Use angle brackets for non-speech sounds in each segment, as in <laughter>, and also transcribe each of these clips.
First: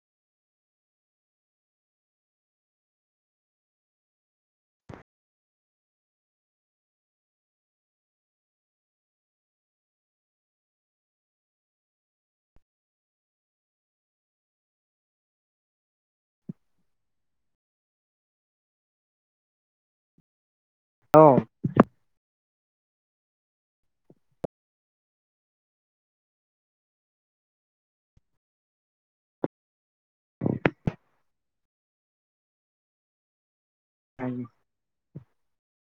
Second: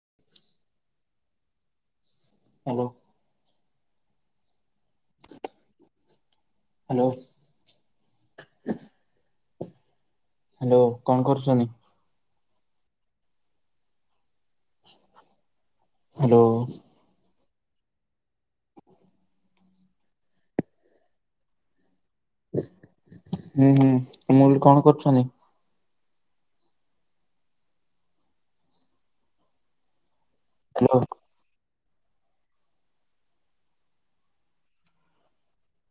<inaudible> Hello. Hello. Hello କଣ କରୁଛନ୍ତି? Hello. <unintelligible> ହୁଁ ହୁଁ ମୁଁ କହିଲି କଣ କରୁଛନ୍ତି? ହାଲୋ। <unintelligible>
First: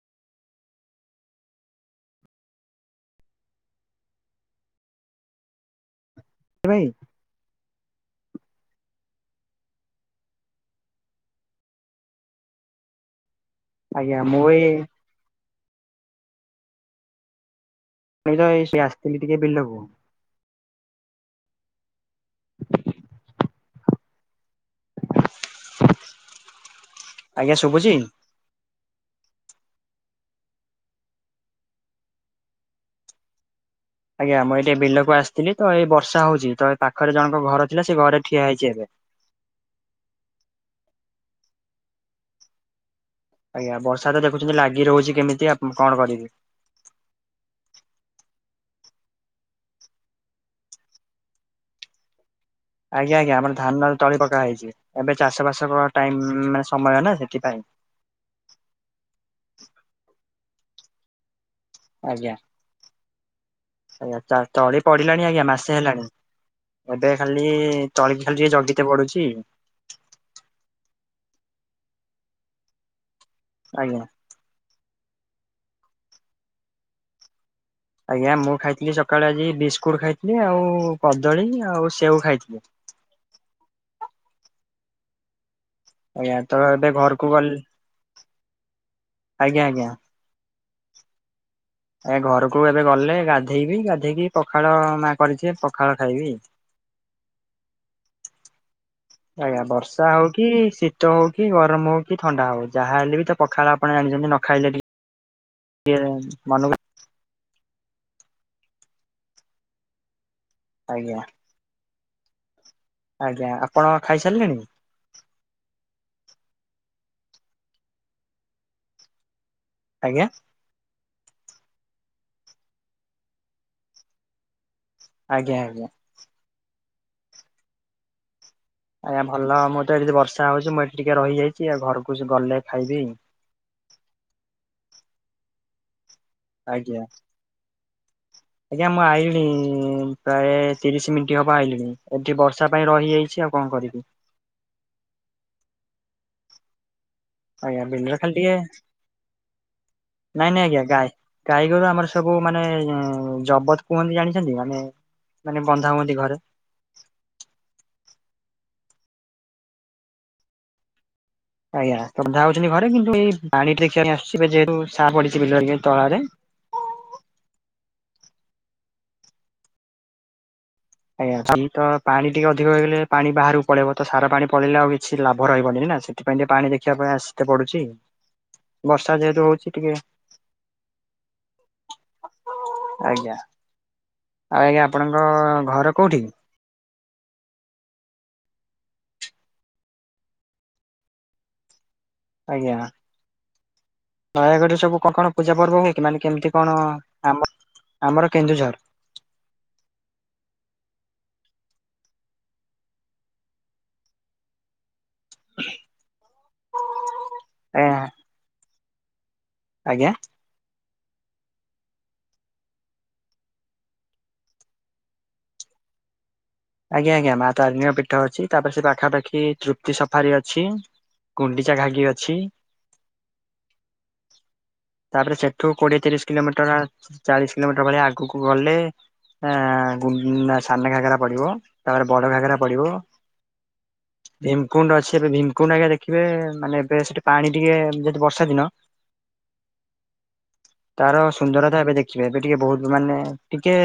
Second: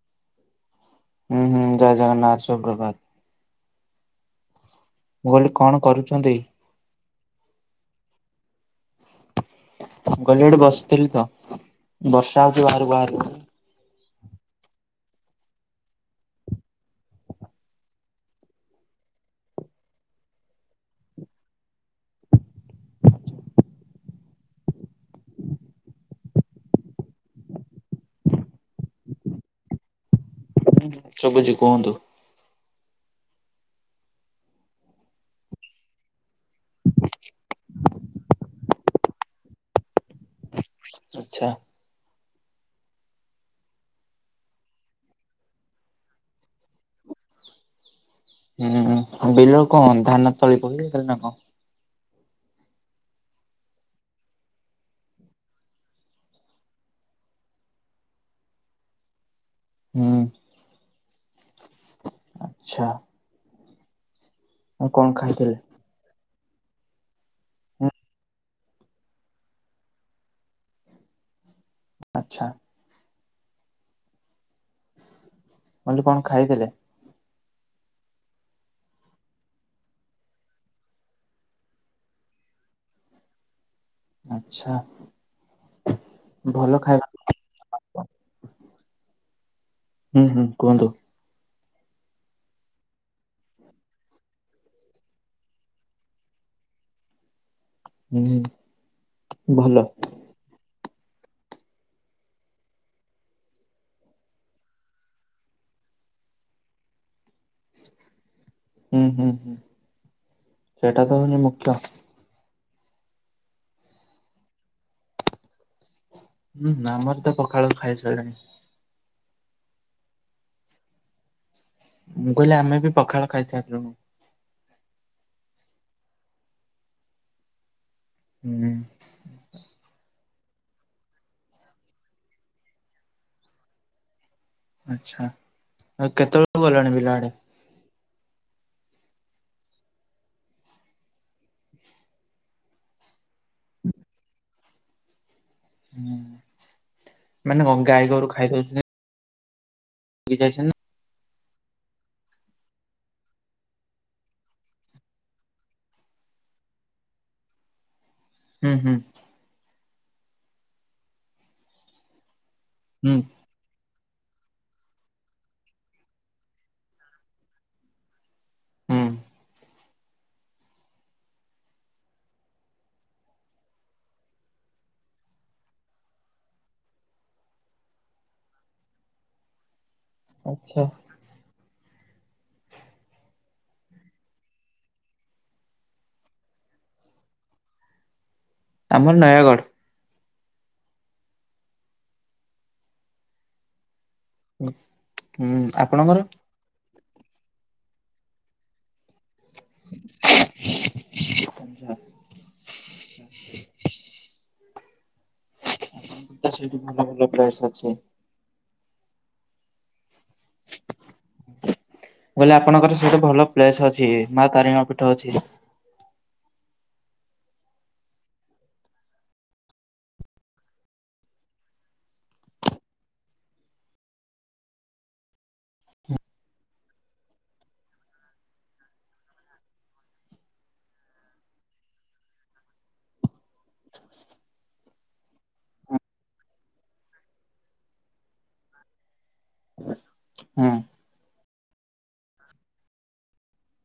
ହୁଁ ହୁଁ ଜୟ ଜଗନ୍ନାଥ ସୁୁପ୍ରଭାତ। ମୁଁ କହିଲି କଣ କରୁଛନ୍ତି? ଭାଇ ଗଲି ଗଡେ ବସିଥିଲି ତ ବର୍ଷା ହଉଛି ବାହାରକୁ ବାହାରି। ଆଜ୍ଞା ମୁଁ ଏଇ। ମୁ ତ ସେ ଆସିଥିଲି ଟିକେ ବିଲକୁ। <inaudible> <inaudible> ଆଜ୍ଞା ଶୁଭୁଚି? ସୁଭୂଚି କୁହନ୍ତୁ। ଆଜ୍ଞା ମୁଁ ଏଇଠି ବିଲକୁ ଆସିଥିଲି ତ ଏଇ ବର୍ଷା ହଉଛି ତ ଏ ପାଖରେ ଜଣଙ୍କ ଘର ଥିଲା ସେ ଘରେ ଠିଆ ହେଇଛି ଏବେ। ଆଚଛା <unintelligible> ଆଜ୍ଞା ବର୍ଷା ତ ଦେଖୁଛନ୍ତି ଲାଗି ରହୁଛି କେମିତି ଆ କଣ କରିବି। ହୁଁ ବିଲ କଣ ଧାନ ତଳି ପକେଇ ଦେଲେ ନା କଣ? ଆଜ୍ଞା ଆଜ୍ଞା ଆମର ଧାନ ତଳି ପକା ହେଇଛି ଏବେ ଚାଷ ବାସ ଟାଇ ମାନେ ସମୟ ନା ସେଥିପାଇଁ। ହୁଁ। ଆଜ୍ଞା। ଆଚ୍ଛା ଆଜ୍ଞା ତଳେ ଆଉ କଣ ପଡିଲାଣି ଆଜ୍ଞା ଖାଇଥିଲେ? ମାସେ ହେଲାଣି। ଏବେ ଖାଲି ହୁଁ ତଳକି ଖଲିିକ ଜଗିତେ ପଡୁଛି। ଆଛା। ଆଜ୍ଞା। ମୁ କହିଲି କଣ ଖାଇଥିଲେ। ଆଜ୍ଞା ମୁଁ ଖାଇଥିଲି ସକାଳେ ଆଜି ବିସ୍କୁଟ ଖାଇଥିଲି ଆଉ କଦଳୀ ଆଉ ସେଓ ଖାଇଥିଲି। ଆଚ୍ଛା। ଆଜ୍ଞା ତ ଭଲ ଏବେ ଖାଇବା ଘରକୁ ଗଲେ ଆଜ୍ଞା ଆଜ୍ଞା। ହୁଁ ହୁଁ କୁହନ୍ତୁ। ଏ ଘରକୁ ଏବେ ଗଲେ ଗାଧେଇବି ଗାଧେଇକି ପଖାଳ ମା କରିଛି ପଖାଳ ଖାଇବି। ହୁଁ ହୁଁ। ଆଜ୍ଞା ବର୍ଷା ହଉ କି ଶୀତ ଶୀତ ହଉ କି ଗରମ ହଉ କି ଥଣ୍ଡା ହଉ ଯାହାହଲେ ବି ତ ପଖାଳ ଆପଣ ଜାଣିଛନ୍ତି ନ ଖାଇଲେ ଟିକେ କିଏ ମନକୁ ଲା ହୁଁ ହୁଁ ହୁଁ ସେଟା ଆଜ୍ଞା ତ ହଉନି ମୁଖ୍ୟ। ଆଜ୍ଞା ଆପଣ ଖାଇସାରିଲେଣି। ହୁଁ ଆମର ତ ପଖାଳୁ ଖାଇ ସାରିଲୁଣି। ଆଜ୍ଞା। ମୁଁ କହିଲି ଆମେ ବି ପଖାଳ ଖାଇଥିଲୁ। ଆଜ୍ଞା ଆଜ୍ଞା। ହୁଁ ଆଜ୍ଞା ଭଲ ମୁଁ ତ ଏଠି ବର୍ଷା ହଉଛି ମୁଁ ଏଠି ଟିକେ ରହିଯାଇଛି ଆଉ ଘରକୁ ଗଲେ ଖାଇବି। ଆଛା ଆଉ କେତେବେଳକୁ ଗଲେଣି ଆଜ୍ଞା ପିଲା ଆଡ଼େ। ଆଜ୍ଞା ମୁଁ ଆଇଣି ପ୍ରାୟ ତିରିଶ ମିନିଟ୍ ହବ ଆଇଲିଣି ଏଠି ବର୍ଷା ପାଇଁ ରହିଯାଇଛି। ଆଉ କଣ କରିବି? ହଁ ମାନେ ଆଜ୍ଞା କଣ ଗାଈ ବିଲରେ ଖାଲି ଗୋରୁ ଖାଇ ଟିକେ ଦଉଛନ୍ତି। ନାଇଁ ନାଇଁ ଯାଇଛନ୍ତି ଆଜ୍ଞା ଗାଏ। ଗାଈଗୋରୁ ଆମର ସବୁ ମାନେ ଜବତ କୁହନ୍ତି ଜାଣିଛନ୍ତି ମାନେ। ମାନେ ବନ୍ଧା ବନ୍ଧି ଘରେ। <inaudible> <inaudible> ହୁଁ ହୁଁ। ଆଜ୍ଞା ତବ ଯା ହାଉଛନ୍ତି ଘରେ କିନ୍ତୁ ହୁଁ ଏଇ ପାଣି ଟ୍ରେ ଆସି ଯେହେତୁ ସା ପଡିଛି ବିଲ ତଳାରେ ହୁଁ। ଆଜ୍ଞା ଆମ ତ ପାଣି ଟିକେ ଅଧିକ ହେଇଗଲେ ପାଣି ବାହାରକୁ ପଳେଇବ ତ ସାରା ପାଣି ପଳେଇଲେ ଆଉ କିଛି ଲାଭ ରହିବନି। ସେଥିପାଇଁ ଟିକେ ପାଣି ଦେଖିବା ପାଇଁ ଆସିେ ପଡୁଛି ବର୍ଷା ଯେହେତୁ ହଉଛି ଟିକେ। ଆଛା। ଆଜ୍ଞା ଆଉ ଆଜ୍ଞା ଆପଣଙ୍କ ଘର କୋଉଠି। ଆମର ନୟାଗଡ଼। ଆଜ୍ଞା। ନୟାଗଡରେ ସବୁ କଣ କଣ ପୂଜା ହୁଁ ପର୍ବ ହୁଏ କି ଆପଣଙ୍କର? ମାନେ କେମିତି କଣ? ଆମର ଆମର କେନ୍ଦୁଝର। ପଞ୍ଜାବ। ସେଇଠି ଭଲ ଭଲ ପ୍ଲେସ ଅଛି। ଆଜ୍ଞା। ବୋଇଲେ ଆପଣଙ୍କର ସେଇଠୁ ଭଲ ପ୍ଲେସ ଅଛି ମା ତାରିଣୀ ଙ୍କ ପୀଠ ଅଛି। ଆଜ୍ଞା ଆଜ୍ଞା ମା ତାରିଣୀଙ୍କ ପୀଠ ଅଛି ତାପରେ ସେ ପାଖାପାଖି ତୃପ୍ତି ସଫାରି ଅଛି। କୁଣ୍ଡିଚା ଘାଗି ଅଛି। ତାପରେ ସେଠୁ କୋଡ଼ିଏ ତିରିଶ କିଲୋମିଟର ଚାଳିଶ କିଲୋମିଟର ଭଳିଆ ଆଗକୁ ଗଲେ ଆ ଗୁ ସାନ ଘାଗରା ପଡ଼ିବ ତାପରେ ବଡ ଘାଗରା ପଡ଼ିବ। ଭୀମକୁଣ୍ଡ ଅଛି ଏବେ ଭୀମକୁଣ୍ଡ ଆଜ୍ଞା ଦେଖିବେ ମାନେ ଏବେ ସେଠି ପାଣି ଟିକେ ଯେହେତୁ ବର୍ଷା ଦିନ। ହୁଁ। ତାର ସୁନ୍ଦରତା ଏବେ ଦେଖିବେ ଏବେ ଟିକେ ବହୁତ ମାନେ ଟିକେ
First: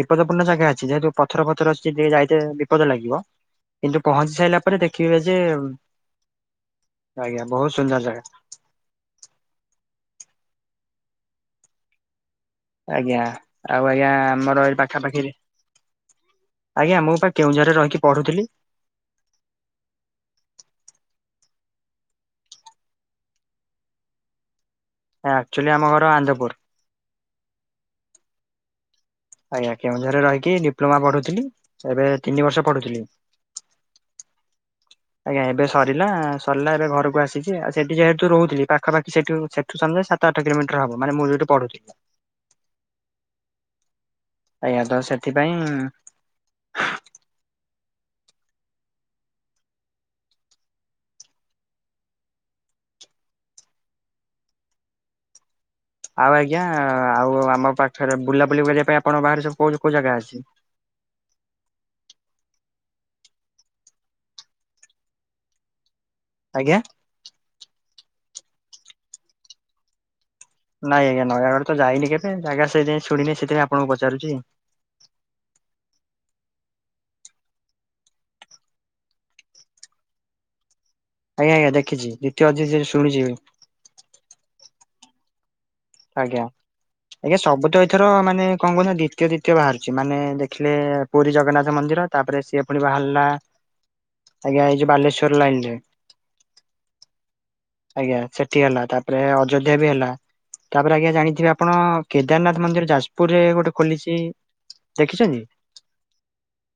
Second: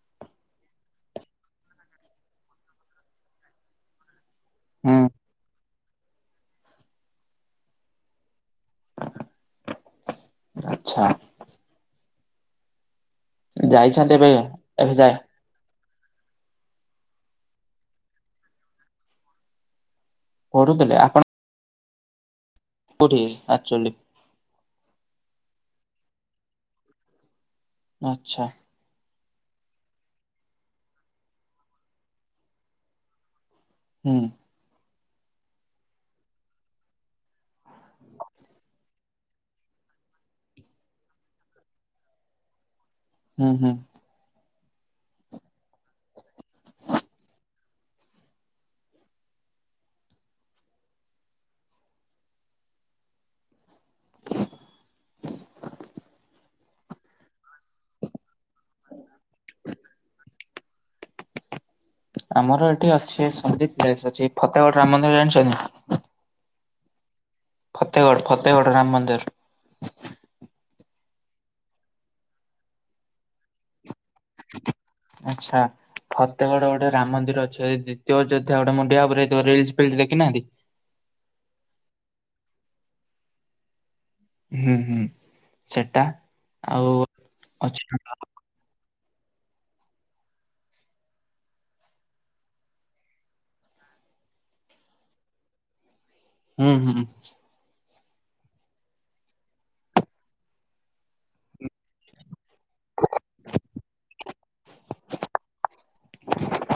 ବିପଦପୂର୍ଣ୍ଣ ଜାଗା ଅଛି ଯେହେତୁ ପ ଥର ଫଥର ଅ ଟିକେ ଯାଇତେ ବିପଦ ଲାଗିବ କିନ୍ତୁ ପହଞ୍ଚି ସାରିଲା ପରେ ହୁଁ। ଦେଖିବେ ଯେ ଆଜ୍ଞା ବହୁତ ସୁନ୍ଦର ଜାଗା। ଆଛା। ଆଜ୍ଞା ଆଉ ଆଜ୍ଞା ଯାଇଛନ୍ତି ଏବେ ଆମର ଏ ଏବେ ଯାଏ ପାଖାପାଖିରେ ଆଜ୍ଞା ମୁଁ ପା କେଉଁଝର ରେ ରହିକି ପଢ଼ୁଥିଲି। ପଢ଼ୁଥିଲେ ଆପଣ। କୋଉଁଠି ଆକଚେଲି? ଆକୁଚେଲି ଆମ ଘର ଆନନ୍ଦପୁର। ଆଛା। ଆଜ୍ଞା କେଉଁଝରରେ ରହିକି ଡିପ୍ଲୋମା ପଢୁଥିଲି ଏବେ ତିନି ବର୍ଷ ପଢ଼ୁଥିଲି। ହୁଁ। ଆଜ୍ଞା ଏବେ ସରିଲା ସରିଲା ଏବେ ଘରକୁ ଆସିଛି ଆଉ ସେଠି ଯେହେତୁ ରହୁଥିଲି ପାଖ ପାଖାପାଖି ସେଠୁ ସେଠୁ ସମ ଦାଇ ସାତ ଆଠ କିଲୋମିଟର ହବ ମାନେ ମୁଁ ଯୋଠି ପଢ଼ୁଥିଲି। ହୁଁ ହୁଁ। ଆଜ୍ଞା ତ ସେଥିପାଇଁ ଆଉ ଆଜ୍ଞା ଆଉ ଆମ ପାଖରେ ବୁଲାବୁଲି କରିବା ପାଇଁ ଆପଣଙ୍କ ବାହାରେ ସବୁ କୋଉଁ କୋଉଁ ଜାଗା ଅଛି? ଆମର ଏଠି ଅଛି ସନ୍ଦୀପ ପ୍ଲେସ ଅଛି ଫତେଗଡ଼ ରାମ ମନ୍ଦିର ଜାଣିଛନ୍ତି? ଆଜ୍ଞା। ଫତେଗଡ଼ ଫତେଗଡ଼ ରାମ ମନ୍ଦିର। ନାଇଁ ଆଜ୍ଞା ନୟାଗଡ଼ ତ ଯାଇନି କେବେ ଜାଗା ସେଇ ଯାଇଁ ଶୁଣିନି ସେଥିପାଇଁ ଆପଣଙ୍କୁ ପ ଆଛା ଫ ତେଗଡ଼ ଗୋଟେ ରାମ ମନ୍ଦିର ଅଛି ଦ୍ୱିତୀୟ ଅଯୋଧ୍ୟା ଗୋଟେ ମୁଣ୍ଡିଆ ଉପରେ ରିଲସ ଫିଲସ ଦେଖିନାହାନ୍ତି। ଆଜ୍ଞା ଆଜ୍ଞା ଦେଖିଛି ଦ୍ଵିତୀୟ ଅଯୋଧ୍ୟା ଶୁଣିଛି। ହୁଁ ହୁଁ। ସେଟା ଆଜ୍ଞା ଆଉ ଆଜ୍ଞା ସବୁ ଅଛି ତ ଏଥର ମାନେ କଣ କହୁଛନ୍ତି? ଦ୍ଵିତୀୟ ଦ୍ଵିତୀୟ ବାହାରୁଛି ମାନେ ଦେଖିଲେ ପୁରୀ ଜଗନ୍ନାଥ ମନ୍ଦିର ତାପରେ ସିଏ ପୁଣି ବାହାରିଲା ଆଜ୍ଞା ଏଇଯୋଉଁ ବାଲେଶ୍ଵର ଲାଇନ ରେ ହୁଁ ହୁଁ। ଆଜ୍ଞା ସେଠି ହେଲା ତାପରେ ଅଯୋଧ୍ୟା ବି ହେଲା ତାପରେ ଆଜ୍ଞା ଜାଣିଥିବେ ଆପଣ କେ ଦାରନାଥ ମନ୍ଦିର ଯାଜପୁରରେ ଗୋଟେ ଖୋଲିଛି ଦେଖିଛନ୍ତି?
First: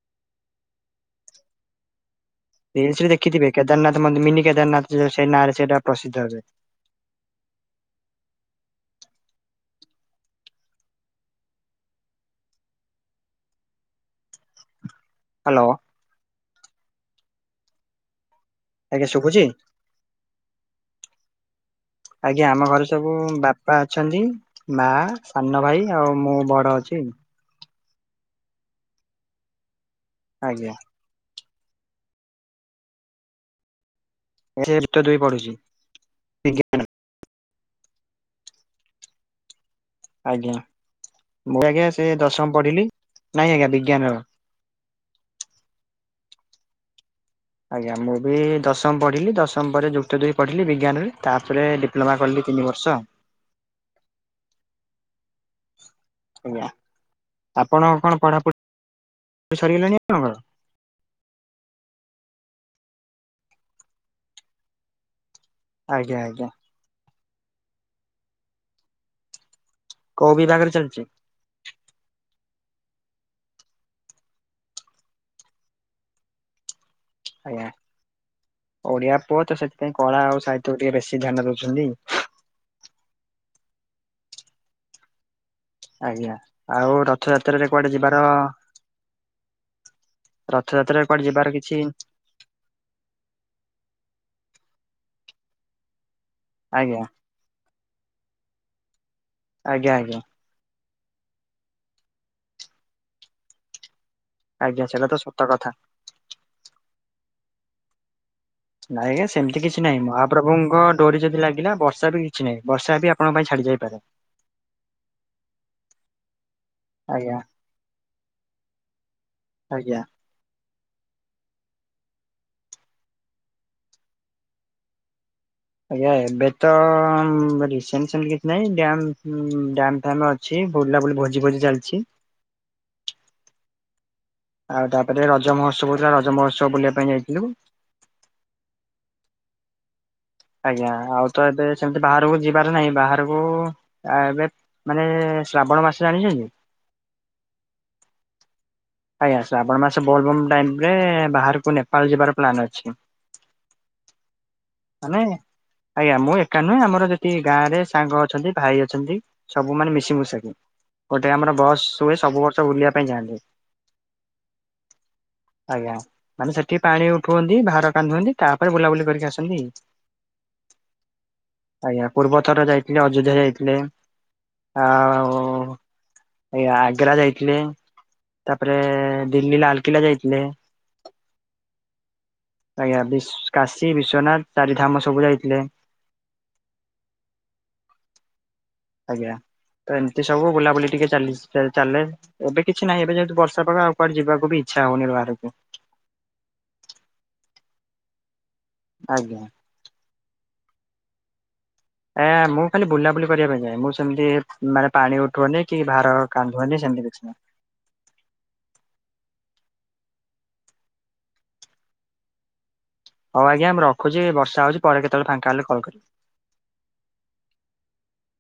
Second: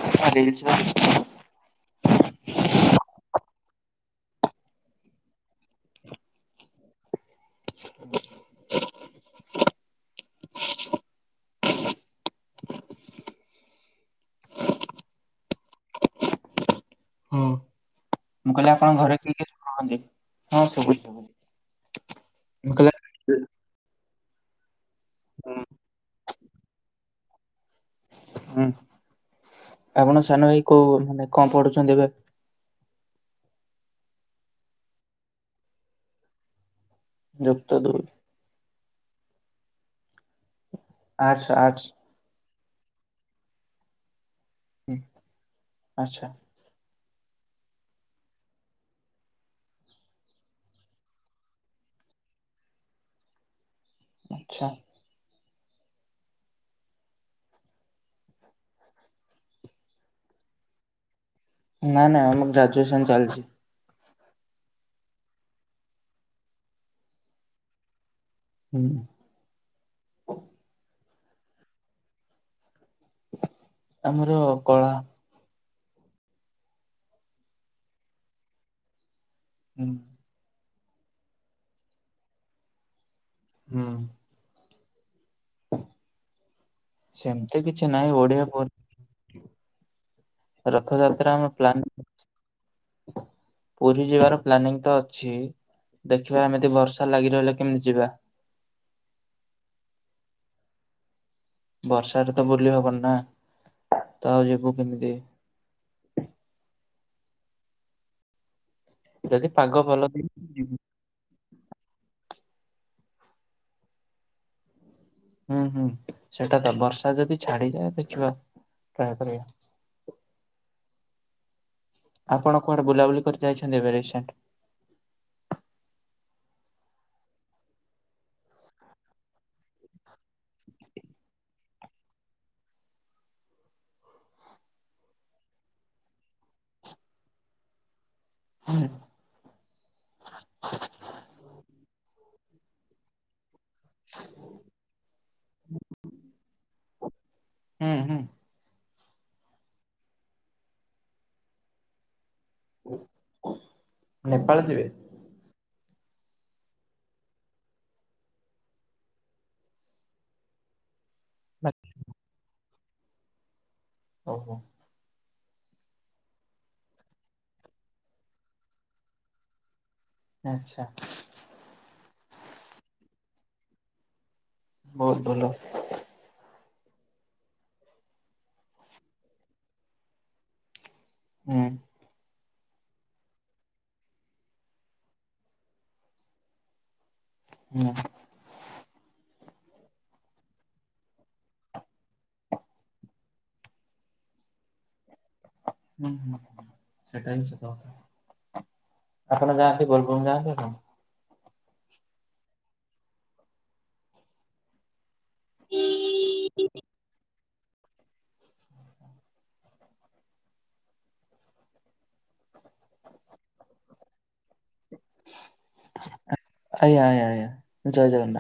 ରିଲସ ରେ ଦେଖିଛି। ସେ ସେଠି ଦେଖିଥିବେ କେଦାରନାଥ ମଧ୍ୟ ମିନି କେଦାରନାଥ ସେ ନାଁ ରେ ସେଇଟା ପ୍ରସିଦ୍ଧ ହେ <inaudible> ହ୍ୟାଲୋ! ହୁଁ ମୁଁ କହିଲି ଆପଣଙ୍କ ଆଜ୍ଞା ଘରେ କେ ଶୁଭୁଛି କି କୁହନ୍ତି ହଁ ସବୁୁ ଆଜ୍ଞା ଆମ ଘରେ ସବୁ ବାପା ଅଛନ୍ତି। ମା ସାନ ଭାଇ ଆଉ ମୁଁ ବଡ ଅଛି ହୁଁ ଆପଣ ସାନ ଭାଇ ଆଜ୍ଞା କୋଉ ମାନେ କଣ ପଢୁଛନ୍ତି ଏବେ? ଏ ତ ଦୁଇ ପଢୁଛି ବିଜ୍ଞାନ ଯପତ ଦୁର ଆଜ୍ଞା ଆର୍ଟସ୍ ମୁଁ ଆର୍ଟସ୍ ଆଜ୍ଞା ସେ ଦଶମ ପଢିଲି ନାଇଁ ଆଜ୍ଞା ବିଜ୍ଞାନର ହୁଁ ଆଚ୍ଛା। ଆଜ୍ଞା ମୁଁ ବି ଦଶମ ପଢିଲି ଦଶମ ପରେ ଯୁକ୍ତ ଦୁଇ ପଢ଼ିଲି, ବିଜ୍ଞାନରେ ତାପରେ ଡିପ୍ଲୋମା କଲି ଦଇ ତିନି ବର୍ଷ ଆଚ୍ଛା। ଆଜ୍ଞା ଆପଣ କଣ ପଢାପଢି ତ ଶାରିଗଲା ନେଇ ଆଣଙ୍କ ନା ନାଇଁ ଆମର ଗ୍ରାଜୁଏସନ ଚାଲିଛି ଆଜ୍ଞା ଆଜ୍ଞା। ହୁଁ। କୋଉ ବିଭାଗରେ ଚାଲିଛି ଆମର କଳା ଆଜ୍ଞା ଓଡିଆ ପୁଅ ତ ହୁଁ। ସେଥିପାଇଁ କଳା ଆଉ ତ ଟିକେ ବେଶୀ ଧ୍ୟାନ ଦଉଛନ୍ତି। ହଁ। ଆଜ୍ଞା ଆଉ ସେମିତି ରଥଯାତ୍ରାରେ କିଛି କୁଆଡେ ନାହିଁ ଯିବାର ଓଡିଆ ପୁରୀ ରଥଯାତ୍ରାରେ କୁଆଡେ ରଥଯାତ୍ରା ଯିବାର ଆମ କିଛି ପ୍ଲାନ ପୁରୀ ଯିବାର ପ୍ଲାନିଂ ତ ଅଛି ଦେଖିବା ଏମିତି ଆଜ୍ଞା ବର୍ଷା ଲାଗି ରହିଲେ କେମିତି ଯିବା ଆଜ୍ଞା ଆଜ୍ଞା। ବର୍ଷାରେ ତ ବୁଲି ହବନି ନା? ତା ଆଉ ଯିବୁ ଆଜ୍ଞା ସେଇଟା କେମିତି? ତ ସତ କଥା। ନାଇଁ୍ଞା ଯଦି ସେମିତି ପାଗ କିଛି ଭଲ ନାହିଁ ଦେଇଛି ଯିବୁ ମହାପ୍ରଭୁଙ୍କ ଡୋରି ଯଦି ଲାଗିଲା ବର୍ଷା ବି କିଛି ନାହିଁ, ବର୍ଷା ବି ଆପଣଙ୍କ ପାଇଁ ଛାଡି ଯାଇପାରେ ହୁଁ ହୁଁ ସେଟା ତ ବର୍ଷା ଆଜ୍ଞା ଯଦି ଛାଡିଯାଏ ଦେଖିବା ପ୍ରାୟ ପ୍ର <inaudible> ଆଜ୍ଞା ଆପଣ କୁଆଡେ ବୁଲାବୁଲି କରି ଯାଇଛନ୍ତି ଏବେସ ଆଜ୍ଞା ଏବେ ତ କିଛିଁ ଅଛି ବୁଲା ବୁଲି ଭୋଜି ଭୋଜି ଚାଲିଛି <inaudible> ଆଉ ତାପରେ ରଜ ମହୋତ୍ସବ ହଉଥିଲା ରଜ ମହୋତ୍ସବ ବୁଲିବା ପାଇଁ ଯାଇଥିଲୁ। ହୁଁ। ଆଜ୍ଞା ଆଉ ତ ଏବେ ସେମତି ବାହାରକୁ ଯିବାର ନାହିଁ ବାହାରକୁ ଆ ଏବେ ମାନେ ଶ୍ରାବଣ ମାସ ଜାଣିଛନ୍ତି କି? ହୁଁ ହୁଁ। ଆଜ୍ଞାସ ଆପଣମାନେ ବଲବମ୍ ଟାଇମ ରେ ବାହାରକୁ ନେପାଳ ଯିବାର ପ୍ଲାନ୍ ଅଛି ନେପାଳ ଯିବେ ମାନେ ଆଜ୍ଞା ମୁଁ ଏକା ନୁହେଁ ଆମର ଯଠି ଗାଁ ରେ ସାଙ୍ଗ ଅଛନ୍ତି ଭାଇ ଅଛନ୍ତି, ସବୁମାନେ ମିଶିମଶାକୁ- ଗୋଟେ ଆମର ବସ୍ ହୁଏ, ସବୁ ବର୍ଷ ବୁଲିବା ପାଇଁ ଯାଆନ୍ତି। ଓହୋ। ଆଜ୍ଞା ମାନେ ସେଠି ପାଣି ଉଠୁନ୍ତି ବାହାର କାନ୍ଦୁଅନ୍ତି, ତାପରେ ବୁଲାବୁଲି କରିକି ଆସନ୍ତି। ଆଛା। ଆଜ୍ଞା ପୂର୍ବ ଥର ଯାଇଥିଲେ ଅଯୋଧ୍ୟା ଯାଇଥିଲେ ବହୁତ ଭଲ ଆଉ ଆଗ୍ରା ଯାଇଥିଲେ ତାପରେ ଦିଲ୍ଲୀ ଲାଲକିଲ୍ଲା ଯାଇଥିଲେ। ହୁଁ। ଆଜ୍ଞା ବି କାଶୀ ବିଶ୍ଵନାଥ ଚାରିଧାମ ସବୁ ଯାଇଥିଲେ। ହୁଁ। ଆଜ୍ଞା। ତ ଏମିତି ସବୁ ବୁଲାବୁଲି ଟିକେ ଚାଲି ଚାଲେ ଏବେ କିଛି ନାହିଁ ଏବେ ଯେହେତୁ ବର୍ଷା ପାଗ ଆଉ କୁଆଡ ଯିବାକୁ ବି ଇଛା ହଉନି ଆଉ <unintelligible> ହୁ ହୁଁ ସେଟା ବି ସତ କଥା। ଆଜ୍ଞା। ଆପଣ ଯାଆନ୍ତି ବୋଲବମ ଯାଆନ୍ତି ଆପଣ? ଏ ମୁଁ ଖାଲି ବୁଲାବୁଲି କରିବା ପାଇଁ ଯାଏ। ମୁଁ ସେମିତି ମାନେ ପାଣି ଉ ଠଉନି କି ଭାର କାନ୍ଧଉନି ସମିତି କିଛି ନାହିଁ। ହଉ ଆଜ୍ଞା ମୁଁ ରଖୁଛି ବର୍ଷା ହଉଛି ପରେ କେତେବେଳେ ଫାଙ୍କା ହେଲେ କଲ କରିବି। ଆଜ୍ଞା ଆଜ୍ଞା ଜୟ ଜଗନ୍ନାଥ।